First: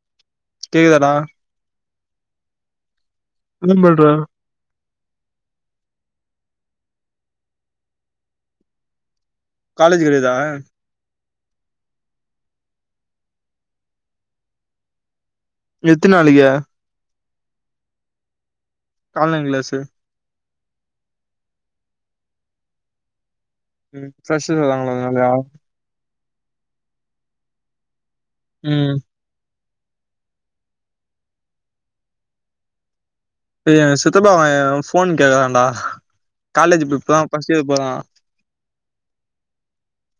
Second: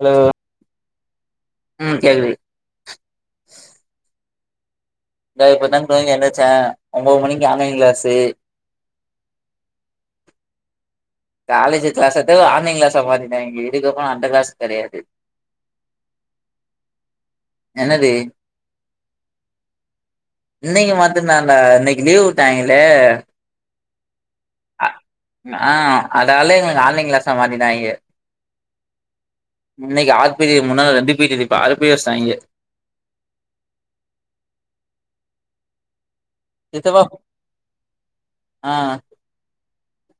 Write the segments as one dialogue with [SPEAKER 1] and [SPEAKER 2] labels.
[SPEAKER 1] hello
[SPEAKER 2] கேக்குதா டா
[SPEAKER 1] ம் கேள்வி
[SPEAKER 2] [unintelligible] பண்ற
[SPEAKER 1] த இப்ப தா தூங்கி எந்துருச்சே ஒம்போ மணிக்கி ஆன்லைன் கிளாஸு
[SPEAKER 2] காலேஜ் கிடையாதா
[SPEAKER 1] காலேஜ் கிளாசதா ஆன்லைன் கிளாசா மாத்திட்டாங்க இதுக்கு அப்புற அந்த கிளாஸ் கெடையாது
[SPEAKER 2] எத்த நாளைக்கே
[SPEAKER 1] என்னது
[SPEAKER 2] ஆன்லைன் கிளாஸு
[SPEAKER 1] இன்னைக்கு மட்டு தா டா இன்னைக்கு லீவ் விட்டாங்களே
[SPEAKER 2] ம் ஃப்ரெஷ் வராங்கள அதனாலையா
[SPEAKER 1] ஆ அதால எங்களுக்கு ஆன்லைன் கிளாசா மாத்திட்டாங்க
[SPEAKER 2] ம்
[SPEAKER 1] இன்னைக்கு ஆறு பீரியட் முன்னாள் ரெண்டு பீரியட் இப்ப அர பீரிய வச்சுட்டாங்க
[SPEAKER 2] ஏ சித்தப்பா அவ எ ஃபோன் கேக்குறான்டா காலேஜு இப்
[SPEAKER 1] சித்தப்பா
[SPEAKER 2] இப்ப தா ஃபஸ்ட் இயர் போரா
[SPEAKER 1] ஆ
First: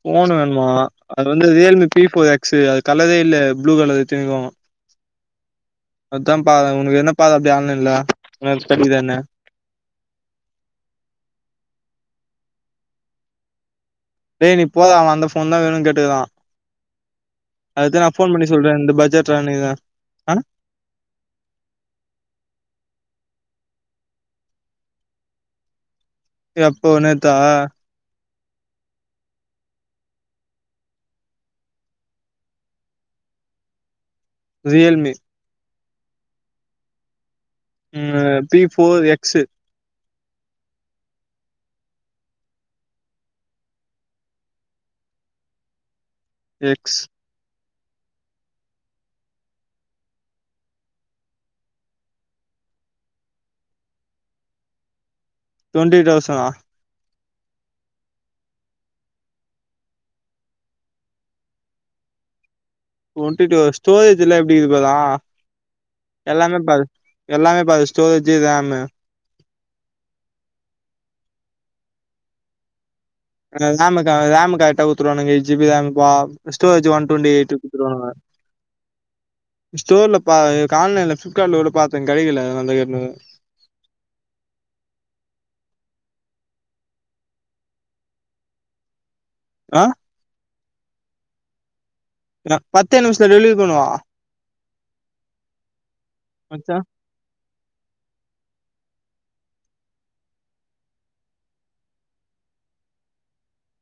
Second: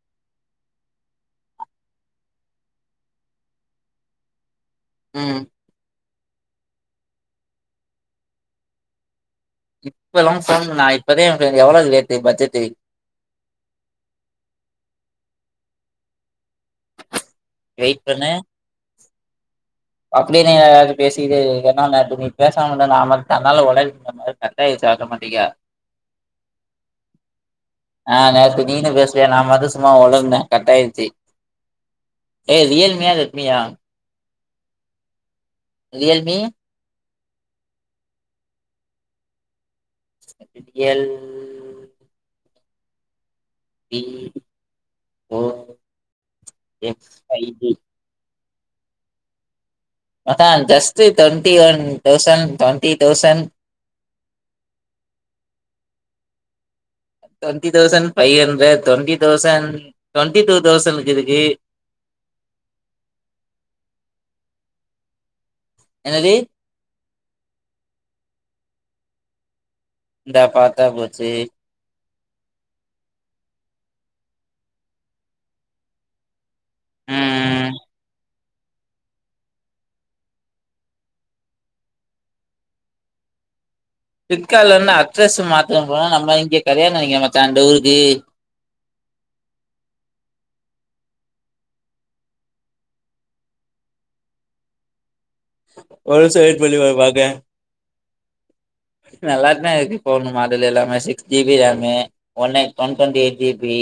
[SPEAKER 2] போனு வேணுமா அது வந்து ரியல்மி பிஃபோர் எக்சு அது கலரே இல்ல ப்ளூ கலர் எத்திருக்கோ
[SPEAKER 1] ம்
[SPEAKER 2] அதா பாத உனக்கு என்ன பாத அப்டி ஆன்லைன்ல நெக்குஸ்டு [unintelligible] என்ன
[SPEAKER 1] இப்பெல்லா போன் பன்ன நா இப்பதா [unintelligible] எவ்வளவு லேட்டு பட்ஜெட்டு
[SPEAKER 2] டேய் நீ போதா அவ அந்த போன் தா வேணுனு கேட்டுக்குறா அது
[SPEAKER 1] வெயிட்
[SPEAKER 2] தா நா போன் பண்ணி சொல்றே இந்த பட்ஜெட்றா நீ தா
[SPEAKER 1] அப்டி ன எதாது பேசிட்டே என்னா மேட்டருன்னு நீ பேசாம இருந்தா நா ம தன்னால உலறி [inaudible] கட்டாயிடுச்சு ஆட்டமேட்டிக்கா [inaudible]
[SPEAKER 2] எப்போ நேத்தா
[SPEAKER 1] ஆ நேத்து நீனு பேசுவிய நா மத்து சும்மா ஒளருனே கட்டாயிச்சு ஏ ரியல்மியா ரெட்மியா
[SPEAKER 2] ரியல் மி
[SPEAKER 1] ரியல் மி
[SPEAKER 2] ம் அ before X
[SPEAKER 1] L P O
[SPEAKER 2] X
[SPEAKER 1] F five P மச்சா just twenty one thousand twenty thousand [inaudible]
[SPEAKER 2] டோண்டி தௌசணா
[SPEAKER 1] twenty thousand five hundred twenty thousand twenty two தௌசன்க்கு இருக்கு
[SPEAKER 2] டோண்ட்டி டூ ஸ்டோரேஜ்லா எப்டி இருக்குல்லா
[SPEAKER 1] என்னது
[SPEAKER 2] எல்லாமே பாரு எல்லாமே பாரு ஸ்டோரேஜு ரேமு
[SPEAKER 1] இந்தா பாத்தா போச்சு
[SPEAKER 2] அ ரேமு க ரேமு கரெக்டா குடுத்துவானுங்க எயிட் ஜிபி ரேமு பா ஸ்டோரேஜ் ஒன் டுவெண்டி எயிட்
[SPEAKER 1] ம்
[SPEAKER 2] குடுத்துவானுங்க
[SPEAKER 1] [inaudible]
[SPEAKER 2] ஸ்டோர்ல பா கா ஆன்லைன்ல ஃபிலிப்கார்ட்ல கூட பாத்தே கெடைக்கல அந்த கேட்டுனு [unintelligible]
[SPEAKER 1] ப்ளிப்கார்ட்ல இருந்து அட்ரஸ் மாத்த போனா நம்ம இங்கே [unintelligible] வச்சா டூருக்கு
[SPEAKER 2] ஆ நா பத்தே நிமித்துல டெல்வரி பண்ணுவா
[SPEAKER 1] ஒரு சட்
[SPEAKER 2] மச்சா
[SPEAKER 1] வழி [unintelligible] பாத்தே நல்லா தா இருக்கு இப்போ வந்த மாடல் எல்லாமே six G B RAM one nine one twenty eight G B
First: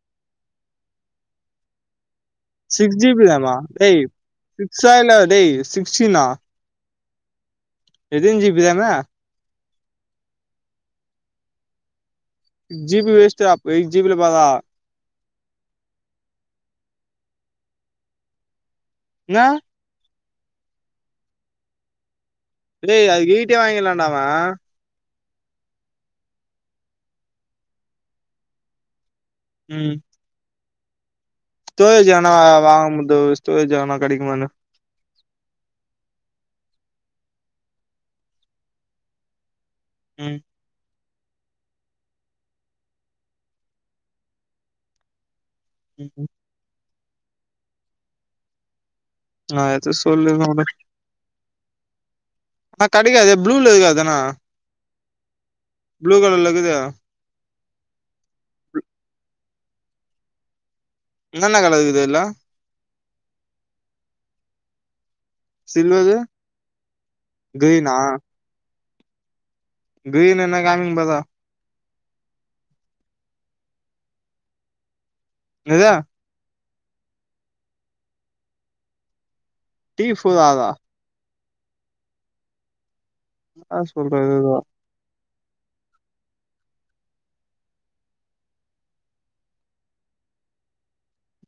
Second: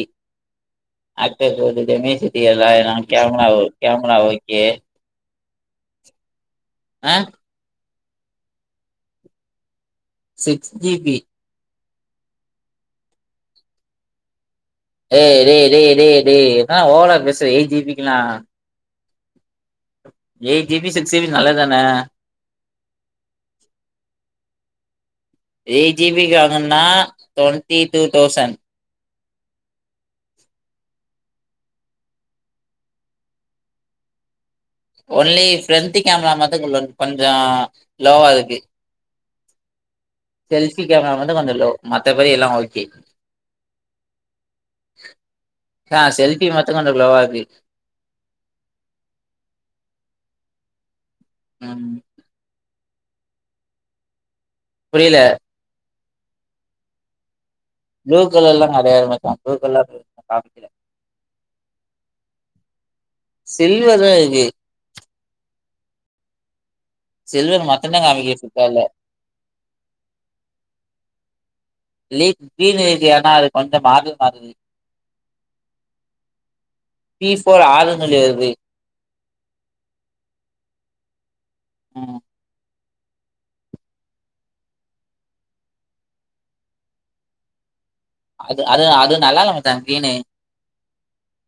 [SPEAKER 1] அடுத்தேடுத்தது [unintelligible]
[SPEAKER 2] six G B ரேம டேய்
[SPEAKER 1] ஓகே
[SPEAKER 2] சிக்ஸா இல்ல டேய் சிக்ஸ்டின்னா
[SPEAKER 1] ஆ
[SPEAKER 2] எத்துன் G B RAM
[SPEAKER 1] six G B
[SPEAKER 2] G B வேஸ்டா அப் எட் ஜி பில பரா
[SPEAKER 1] ஏய் டே டே டே டேய் என்னா ஓவரா பேசுற எயிட் ஜி பிக்கலா
[SPEAKER 2] நா
[SPEAKER 1] eight G B six G B நல்லது தானே
[SPEAKER 2] அடேய் அதுக்கு எய்ட்டே வாங்கிலான்டா அவ
[SPEAKER 1] எயிட் ஜி பி க்கு வாங்கனா டுவெண்ட்டி டூ தௌசண்
[SPEAKER 2] ம் ஸ்டோரேஜ் ஆனா வாங்குபோது ஸ்டோரேஜ் ஆனா கெடைக்குமா என்ன
[SPEAKER 1] ஒன்லி ஃப்ரண்ட்டு கேமரா மத்து [unintelligible] கொஞ்சோ லோவா இருக்கு
[SPEAKER 2] ம்
[SPEAKER 1] செல்ஃபி கேமரா மட்டு கொஞ்சோ லோ மத்தபடி எல்லா ஓகே ஆ
[SPEAKER 2] ம்
[SPEAKER 1] செல்ஃபி மத்து கொஞ்சோ லோவா இருக்கு
[SPEAKER 2] நா எது சொல்லுங்க வுடு
[SPEAKER 1] அம்
[SPEAKER 2] ஆ கடையிலே அதே ப்ளூல இருக்கே அதாண்ணா
[SPEAKER 1] புரியல
[SPEAKER 2] ப்ளூ கலர்லக்குத
[SPEAKER 1] ப்ளூ கலர்லா கிடையாது மச்சா ப்ளூ கலர் [inaudible] கவணிக்கல
[SPEAKER 2] என்னென்ன கலர் இருக்குது இதுல
[SPEAKER 1] சில்வர் தா இருக்கு
[SPEAKER 2] சில்வரு
[SPEAKER 1] சில்வர்
[SPEAKER 2] கிரீனா
[SPEAKER 1] மட்டுதா காமிக்குது ஃபிளிப்கார்ட்ல
[SPEAKER 2] கிரீன் என்ன [unintelligible]
[SPEAKER 1] லீஃப் கிரீன்னு இருக்கு ஏன்னா அத கொஞ்சோ மாரவே மாட்டிங்குது
[SPEAKER 2] எதா
[SPEAKER 1] பீஸ் போட ஆளு கெடையாது
[SPEAKER 2] டீ சுதாதா
[SPEAKER 1] ம்
[SPEAKER 2] ஆ சொல்றது வர்
[SPEAKER 1] அது அது அது நல்லா இல்ல மச்சா க்ரீன்னு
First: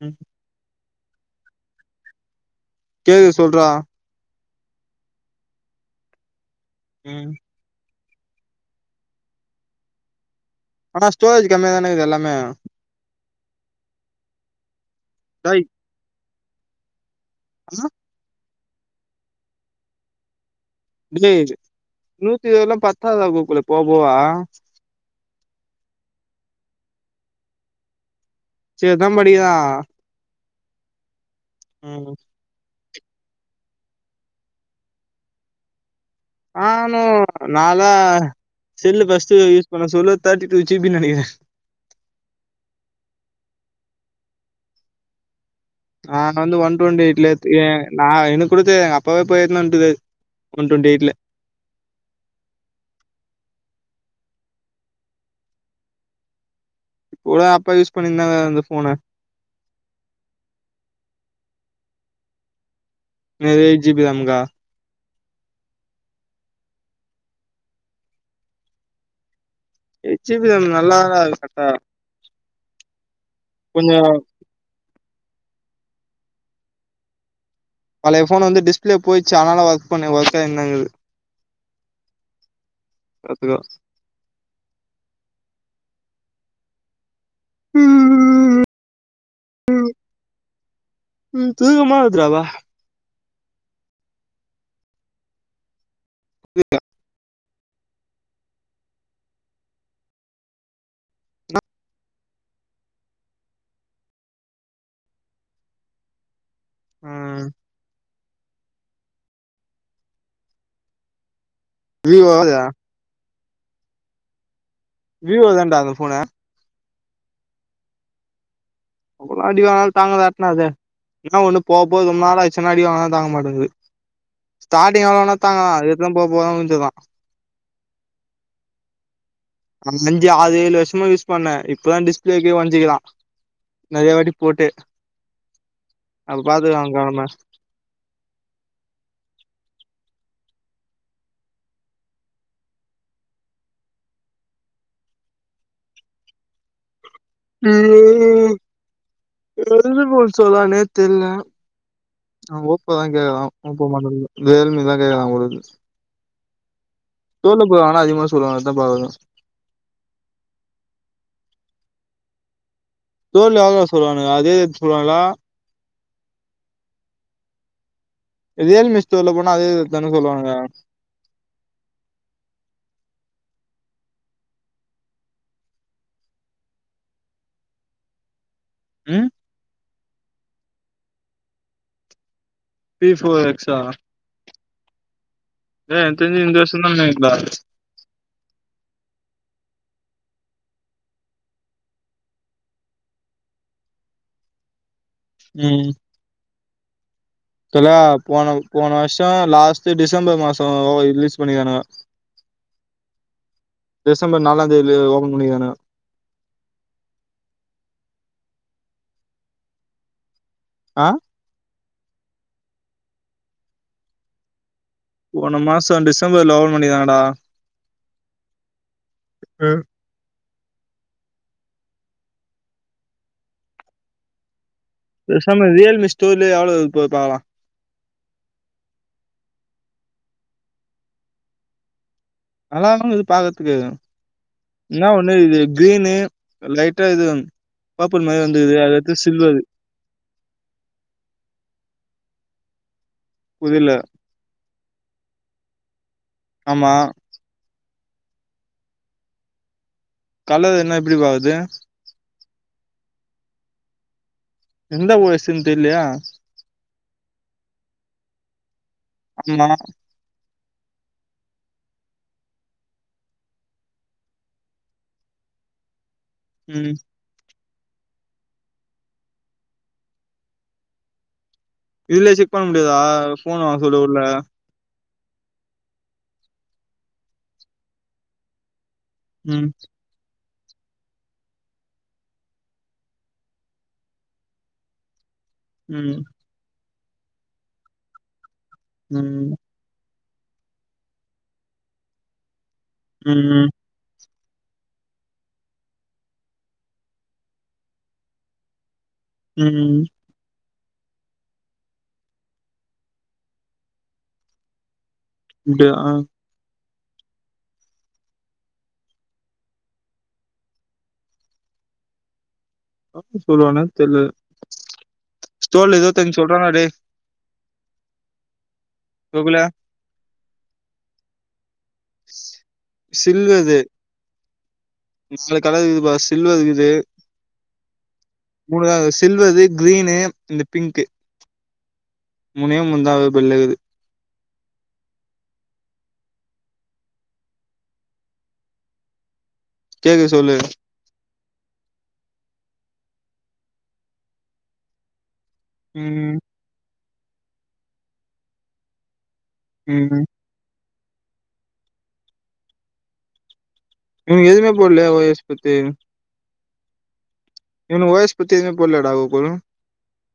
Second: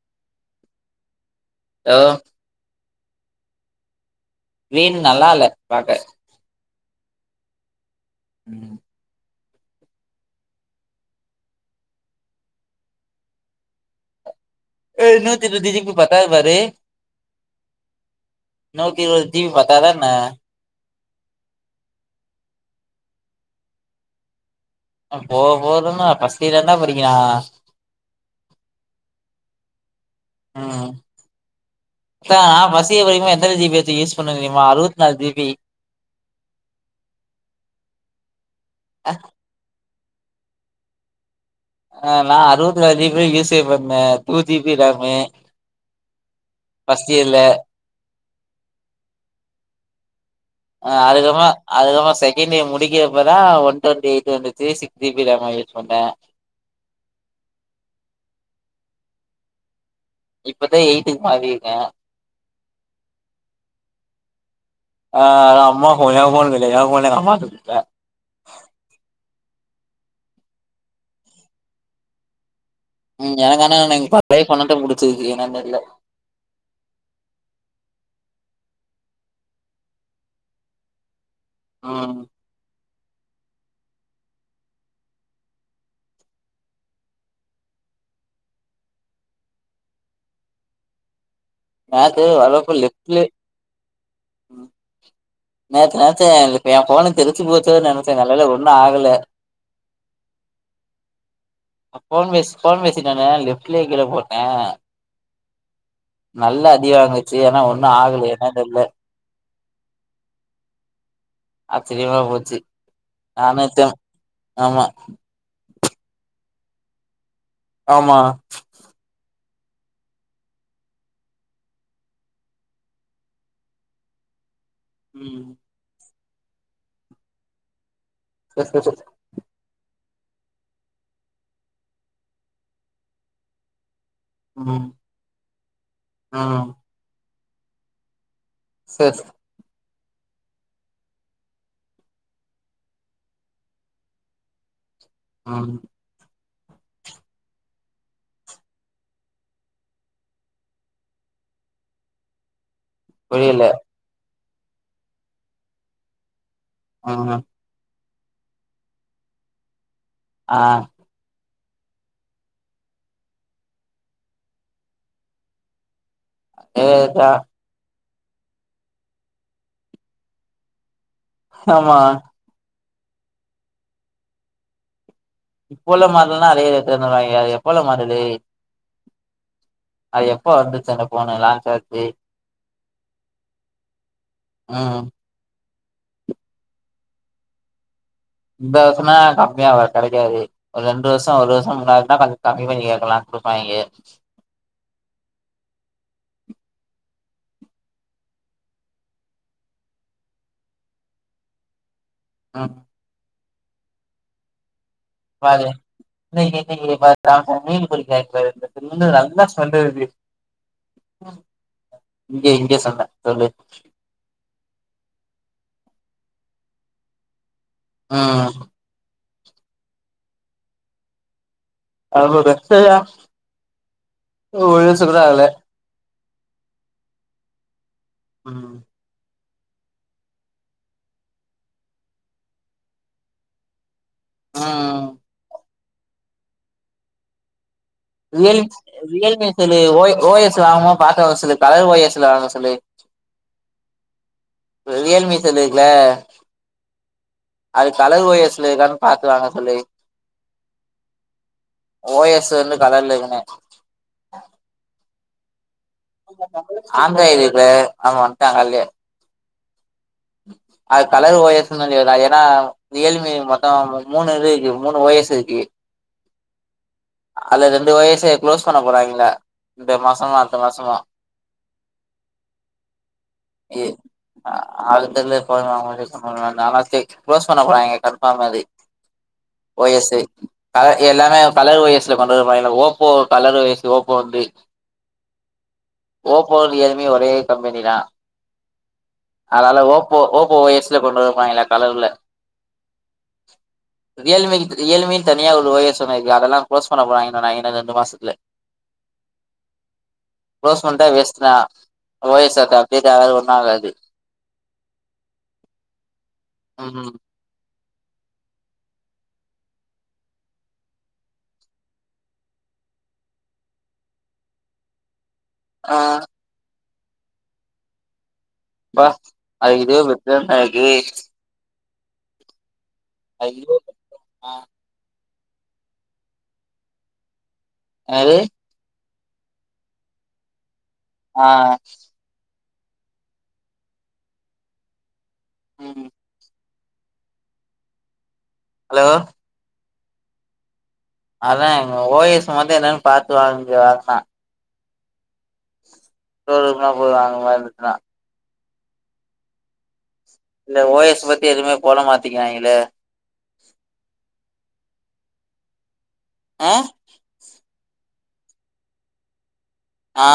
[SPEAKER 2] ம்
[SPEAKER 1] ஹலோ
[SPEAKER 2] கேக்குது சொல்றா
[SPEAKER 1] மீனு நல்லா இல்ல பாக்க
[SPEAKER 2] ம்
[SPEAKER 1] ம்
[SPEAKER 2] ஆனா ஸ்டோரேஜ் கம்மியா தான இக்குது எல்லாமே
[SPEAKER 1] ஏய் என்னத்திது
[SPEAKER 2] டேய்
[SPEAKER 1] திதிப் பத்தாது பாரு
[SPEAKER 2] ஆ
[SPEAKER 1] நோக்கிவ தீவி பத்தாத என்ன
[SPEAKER 2] ஏ நூத்தி இருவதுல்லா பத்தாதுடா கோகுலு போவ போவ
[SPEAKER 1] போவ போவதான்ன ஃபர்ஸ்ட் இயர் தான படிகிறா
[SPEAKER 2] ஃபர்ஸ்ட் இயர்தா படிகிதா
[SPEAKER 1] ம்
[SPEAKER 2] ம்
[SPEAKER 1] இதா நா ஃபர்ஸ்ட் இயர் படிக்கும் போது எத்தன ஜி பி வச்சி யூஸ் பண்ணுவே தெரியுமா அறுபத்தி நாலு ஜி பி
[SPEAKER 2] ஆனா நாலா செல்லு ஃபர்ஸ்ட் யூஸ் பண்ண சொல்ல தேர்ட்டி டூ ஜி பின்னு நெனைக்கிறே
[SPEAKER 1] ஆ நா அறுபத்தி நாலு ஜி பி தா யூசே பண்ணே டூ ஜிபி ராம்
[SPEAKER 2] ஆ நா வந்து ஒன் டுவெண்டி எயிட்ல எத் ஏ நா எனக்கு கூட தெரியாது எங்க அப்பாவே போய் எடுத்துன்னு வன்ட்டுருக்காரு
[SPEAKER 1] ஆ அதுக்கப்றோ அதுக்கப்றோ செகண்ட் இயர் முடிக்கிறப்பா தா ஒன் டுவண்டி எயிட் வந்துச்சி six G B RAM use பண்றே
[SPEAKER 2] வுடு அப்பா யூஸ் பண்ணிருந்தாங்க அந்த ஃபோன
[SPEAKER 1] இப்பதா எயிட்டுக்கு மாறிருக்கே
[SPEAKER 2] என்ன எயிட் ஜி பி ராம்கா
[SPEAKER 1] ஆ அது அம்மா ஃபோன் ஏ ஃபோன்ல்ல ஏ ஃபோன எங்க அம்மாக்கு குடுத்தே
[SPEAKER 2] எச்சி பி என் நல்லாதான்டா இருக்கு சட்ட
[SPEAKER 1] ம் எனக்கு ஆனா எனக்கு ட்ரை பண்ணதா பிடிச்சிருக்கு என்னன்னு தெரில
[SPEAKER 2] பழைய ஃபோன் வந்து டிஸ்பிளே போயிச்சு அதனால ஒர்க் பண்ணே ஒர்கே என்னங்கது
[SPEAKER 1] ஆ
[SPEAKER 2] கத்துக்கோ ம் ம் ம் ம் தூக்கமா வருதுராப்பா
[SPEAKER 1] பிளே ம் நேத்து நெனச்சே ஏ ஃபோன்க்கு தெரிச்சு போச்சேன்னு நெனச்சே நல்ல வேள ஒண்ணு ஆகல ஃபோன் பேசி ஃபோன் பேசிட்டு வந்தே லெஃப்ட்லயே கீழ போட்டே நல்ல அடி வாங்குச்சு
[SPEAKER 2] ம்
[SPEAKER 1] ஏன்னா ஒண்ணு ஆகல என்னன் தெரில ஆச்சரியமா
[SPEAKER 2] விவோ
[SPEAKER 1] போச்சு நானேத்தா ஆமா
[SPEAKER 2] விவோ தானடா அந்த ஃபோனு
[SPEAKER 1] ஆமா
[SPEAKER 2] எவ்ளா அடி வாங்கினாலு தாங்கதாட்னா அது என்ன ஒண்ணு போக போக ரொம்ப நாள் ஆச்சுன்னா அடி வாங்குனா தாங்க மாட்டேங்குது ஸ்டார்டிங் எவ்ளோவேணா
[SPEAKER 1] ம்
[SPEAKER 2] தாங்கு அதுக்கு அடுத்துதா போக போகதா முடிஞ்சதா
[SPEAKER 1] எஸ் ஸ்பெஷல்
[SPEAKER 2] நா அஞ்சி ஆறு ஏழு வருஷமா யூஸ் பண்ணே இப்பதா டிஸ்பிளேக்கே ஒடஞ்சிக்குதா நெறைய வாட்டி போட்டு
[SPEAKER 1] ம்
[SPEAKER 2] அப்ப
[SPEAKER 1] ஆ
[SPEAKER 2] பாத்துக்கோ அவங்க கடம
[SPEAKER 1] சஸ் ஆ
[SPEAKER 2] என்ன தெரியுமா சொல்றான்னே தெரில அவே ஓ பி இப்பதா கேக்கறா
[SPEAKER 1] புரியல
[SPEAKER 2] முப்ப மண வே ரியல்மீ தா கேக்கறா போல இக்குது
[SPEAKER 1] ஆ
[SPEAKER 2] தெரில ப்ரோ ஆனா அதிகமா சொல்லுவாங்க இதா ப்ரோ அததா
[SPEAKER 1] ஆ
[SPEAKER 2] தோல்ல எவ்ளோ சொல்லுவானுங்க அதே ரேட் சொல்லுவாங்களா
[SPEAKER 1] எதேதா
[SPEAKER 2] ரியல்மி ஸ்டோர்ல போனா அதே ரேட்தான சொல்லுவானுங்க
[SPEAKER 1] ஆமா இப்ப உள்ள மாடல்னா அதே ரேட்டு தருவாங்க அது எப்ப உள்ள மாடலு
[SPEAKER 2] ம்
[SPEAKER 1] அது எப்போ வந்துச்சு அந்த ஃபோனு லான்ச் ஆச்சு
[SPEAKER 2] பி ஃபோர் எக்ஸ் ஆ
[SPEAKER 1] ம்
[SPEAKER 2] எனக் தெரிஞ்சு இந்த வருஷதா நெனக்கிற
[SPEAKER 1] இந்த வருசனா கம்மியா வரும் கெடைக்காது ஒரு ரெண்டு வருஷ ஒரு வருஷ முன்னாடின்னா கம்மி பண்ணி கேக்கலா குடுப்பாய்ங்க
[SPEAKER 2] ம் தல்லா போன போன வருஷ லாஸ்ட் டிசம்பர் மாசம் ரிலீஸ் பண்ணிருக்கான்ங்க
[SPEAKER 1] ஆ
[SPEAKER 2] டிசம்பர் நாலாம் தேதில ஓப
[SPEAKER 1] பாரு இன்னிக்கி இன்னிக்கி பாரு ராமு மீனு பொறிக்றாரு பாரு தின்னு நல்லா ஸ்மெல் வருது
[SPEAKER 2] ஆ
[SPEAKER 1] இங்க இங்க சண்ட சொல்லு
[SPEAKER 2] போன மாச டிசம்பர்ல ஓபன் பண்ணிருக்காங்கடா
[SPEAKER 1] ம்
[SPEAKER 2] ம்
[SPEAKER 1] அவ ரக்சய த ஒருஷ்
[SPEAKER 2] பேசாம ரியல்மி ஸ்டோர்லயே எவ்ளவு இது போது பாக்கலா
[SPEAKER 1] ம்
[SPEAKER 2] நல்லாதா இருக்கு பாக்றதுக்கு
[SPEAKER 1] ம்
[SPEAKER 2] என்ன ஒண்ணு இது கிரீனு லைட்டா இது வன்னு
[SPEAKER 1] real Realme cell O O S வாங்கமா பாத்து சொல்லு கலர் ஓ எஸ் ல வாங்க சொல்லு
[SPEAKER 2] புரில
[SPEAKER 1] ரியல்மி செல்லு இருக்குல
[SPEAKER 2] ஆமா
[SPEAKER 1] அது கலர் ஓ எஸ் ல இருக்கானு பாத்து வாங்க சொல்லு
[SPEAKER 2] கலர் என்ன எப்டி பாக்து
[SPEAKER 1] ஓ யஸ் வந்து கடைல இருக்குன்னே
[SPEAKER 2] எந்த ஓ எஸ் னு தெர்லயே
[SPEAKER 1] ஆண்ட்ராய்டு இதுல அவ வந்டாங் கால்லயே
[SPEAKER 2] அஜிமனா
[SPEAKER 1] அது கலர் ஓ எஸ் னா ஏனா ரியல்மி மொத்தோ மூணு இருக்கு மூணு ஓ எஸ் இருக்கு
[SPEAKER 2] ம்
[SPEAKER 1] அதுல ரெண்டு ஓ எஸ்ஸே க்ளோஸ் பண்ண போராய்ங்ளா இந்த மாசமா அடுத்த மாசமா
[SPEAKER 2] இதுல செக் பண்ண முடியாதா ஃபோன் வாங்க சொல்ல உள்ள
[SPEAKER 1] அது தெர்ல இப்ப அவங்கல டிஸ்டப் பண்ண வேண்டா நானா செக் க்ளோஸ் பண்ண போறாய்ங்க கட்ப்பா மாரி
[SPEAKER 2] ம்
[SPEAKER 1] ஓ எஸ் எ எல்லாமே கலர் ஓ எஸ் ல கொண்டு வரபோறாய்ங்கள Oppo colour O S Oppo வந்து
[SPEAKER 2] ம்
[SPEAKER 1] ஓப்போ ரியல்மி ஒரே கம்பெனி தா
[SPEAKER 2] ம்
[SPEAKER 1] கால்ல ஓப்போ ஓப்போ ஓ எஸ் ல கொண்டு வந்துப்பாய்ங்ள கலர்ல
[SPEAKER 2] ம் ம்
[SPEAKER 1] ரியல்மிக்கு ரியல்மின் தனியா ஒரு ஓ எஸ் சொன்னாய்ங்கல அதெல்லா க்ளோஸ் பண்ண போறாய்ங்க சொன்னாய்ங்க இன்னு ரெண்டு மாசத்துல
[SPEAKER 2] ம் ம்
[SPEAKER 1] க்ளோஸ் பண்ட்டா வேஸ்ட்டுதா ஓ எஸ் சேத்த அப்டேட்டாகாது ஒண்ணு ஆகாது
[SPEAKER 2] அப்டியா
[SPEAKER 1] ம்
[SPEAKER 2] அப்டி சொல்லுவானா தெர்ல
[SPEAKER 1] ஆ
[SPEAKER 2] ஸ்டோர்ல எதோ தெரியு சொல்றானா டே
[SPEAKER 1] பா
[SPEAKER 2] கோகுலு
[SPEAKER 1] அதுக்கு இதுவே பெட்ரு [unintelligible] அதுக்கு இதுவே பெட்ருனா
[SPEAKER 2] மிஸ்ஸியோ கலர் இக்குதுப்பா சில்வர் இக்குது
[SPEAKER 1] என்னாது
[SPEAKER 2] மூணு தா இக்குது சில்வரு க்ரீனு இந்த பிங்க்கு
[SPEAKER 1] ஆ
[SPEAKER 2] மூணே மூணு தா அதுவு பில்லக்குது
[SPEAKER 1] ம் அலோ
[SPEAKER 2] கேக்குது சொல்லு
[SPEAKER 1] அதா அங்க ஓ எஸ் மட்டு என்னனு பாத்து வாங்கு அதா
[SPEAKER 2] ம்
[SPEAKER 1] ஷோரூம் தா போனு வாங்ற மார் இருந்துச்சுன்னா
[SPEAKER 2] ம் ம்
[SPEAKER 1] இந்த ஓ எஸ் பத்தி எதுமே போட மாத்திக்கிறாய்ங்களே
[SPEAKER 2] இன்னு எதுமே போட்லயா ஓ எஸ் பத்தி
[SPEAKER 1] ஆ
[SPEAKER 2] இன்னு ஓ எஸ் பத்தி எதுமே போட்லயாடா கோகுலு
[SPEAKER 1] ஆ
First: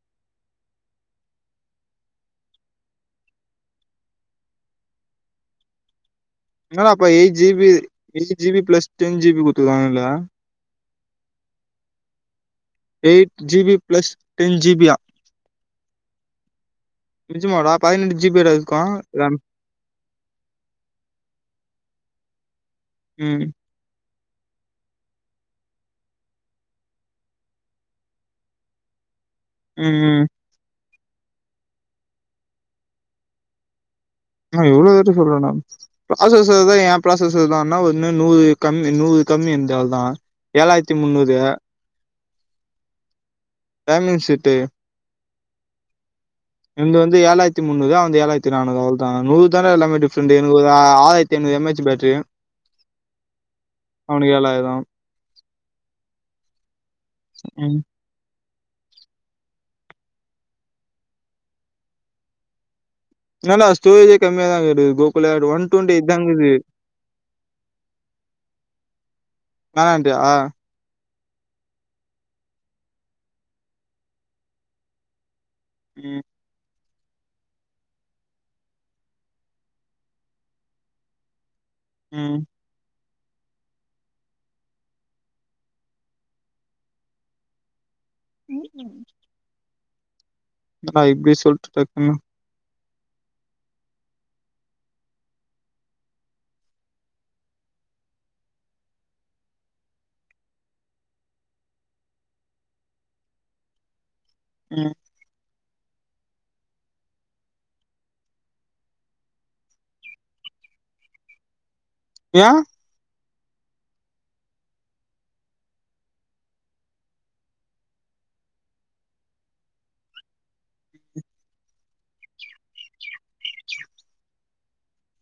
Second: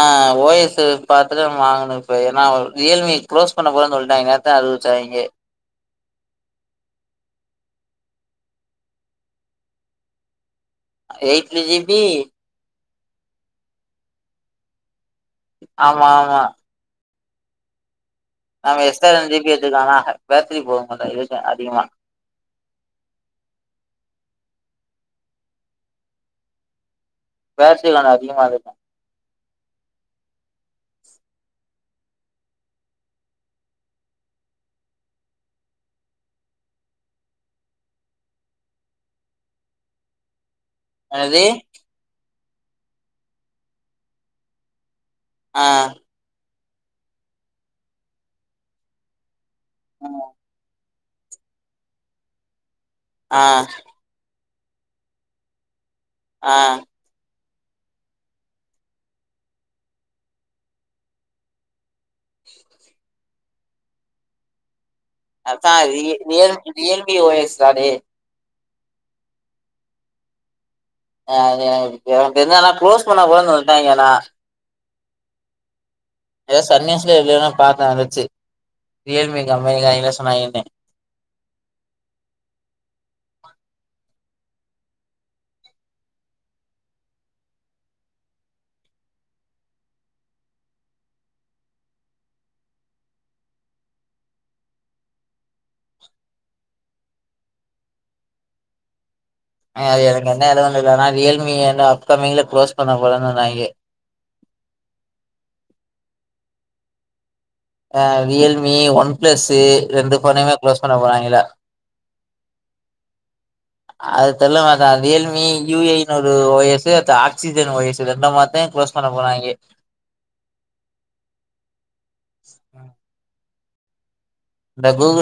[SPEAKER 1] ஓ எஸ்ஸு பாத்துதா நம்ம வாங்கணு இப்ப ஏனா ரியல் மி க்ளோஸ் பண்ண போறேன் சொல்ட்டாய்ங்க நே த்தா அறிவிச்சாய்ங்க
[SPEAKER 2] என்னடா பையி G B eight G B plus ten G B குத்துருக்காங்க இதுல
[SPEAKER 1] eighty GB
[SPEAKER 2] eight GB plus ten ஜிபியா
[SPEAKER 1] ஆமா ஆமா
[SPEAKER 2] நெஜம்மாடா பதினெட்டு ஜிபியாட இருக்கு
[SPEAKER 1] நம்ம எக்ஸ்ட்ரா
[SPEAKER 2] ரேம்
[SPEAKER 1] [unintelligible] பேட்ரி [unintelligible] இருக்கு அதிகமா
[SPEAKER 2] ம்
[SPEAKER 1] பேட்ரி [unintelligible] அதிகமாருக்கு
[SPEAKER 2] ம் ம் ஆ இவ்ளோ ரேட்டு சொல்றாடா ப்ராசஸ்சு தா ஏ ப்ராசஸ்சு தான்னா ஒன்னு நூறு கம்மி நூறு கம்மி என்து அவ்ள் தா ஏழாய்ர்த்தி முந்நூறு
[SPEAKER 1] என்னது
[SPEAKER 2] டயமன்ட் செட்டு
[SPEAKER 1] ஆ
[SPEAKER 2] எந்து வந்து ஏழாயிரத்தி முந்நூறு அவந்து ஏழாயிரத்தி நானூறு அவ்ளோதா நூறு தான எல்லாமே டிஃபரண்ட் எனக்கு ஒரு ஆ ஆயி தென்னூறு எம் ஹெச் பேட்ரி
[SPEAKER 1] ஆ
[SPEAKER 2] அவனுக் ஏழாயிரோ
[SPEAKER 1] ஆ
[SPEAKER 2] அன் என்னனா ஸ்டோரேஜே கம்மியாதா இருக்குது கூ
[SPEAKER 1] மச்சா ரி real Realme O S card
[SPEAKER 2] வேணான்ட்டியா
[SPEAKER 1] ஆ அது எனக்கு ப்ப என்னனா குளோஸ் பண்ணப்போறனு சொல்ட்டாங்கன்னா
[SPEAKER 2] ம்
[SPEAKER 1] எதோ சன் நியூஸ்லையோ எதுலயோ நா பாத்தே வந்துச்சு ரியல்மி கம்பெனி காரங்க என்ன சொன்னாங்கென்னு
[SPEAKER 2] ம் ம் ம் என்னணா இப்டி சொல்லிட்டே டக்குனு
[SPEAKER 1] அது எனக்கு என்ன ஏதுன்னுலா தெர்ல ஆனா ரியல்மி அந்த அப்கம்மிங்ல கு்ளோஸ் பண்ண போறேன் சொன்னாய்ங்கே
[SPEAKER 2] ம்
[SPEAKER 1] ஆ ரியல்மி ஒன்ப்ளஸ்சு ரெண்டு போனையுமே க்ளோஸ் பண்ண போறாங்களா
[SPEAKER 2] ஏ
[SPEAKER 1] அது தெர்ல மச்சா ரியல்மி யு ஐ னு ஒரு ஓ எஸ்சு அத்து ஆக்சிஜன் ஓ எஸ்சு ரெண்ட மாத்த க்ளோஸ் பண்ண போறாங்கே அ இந்த கூகுள்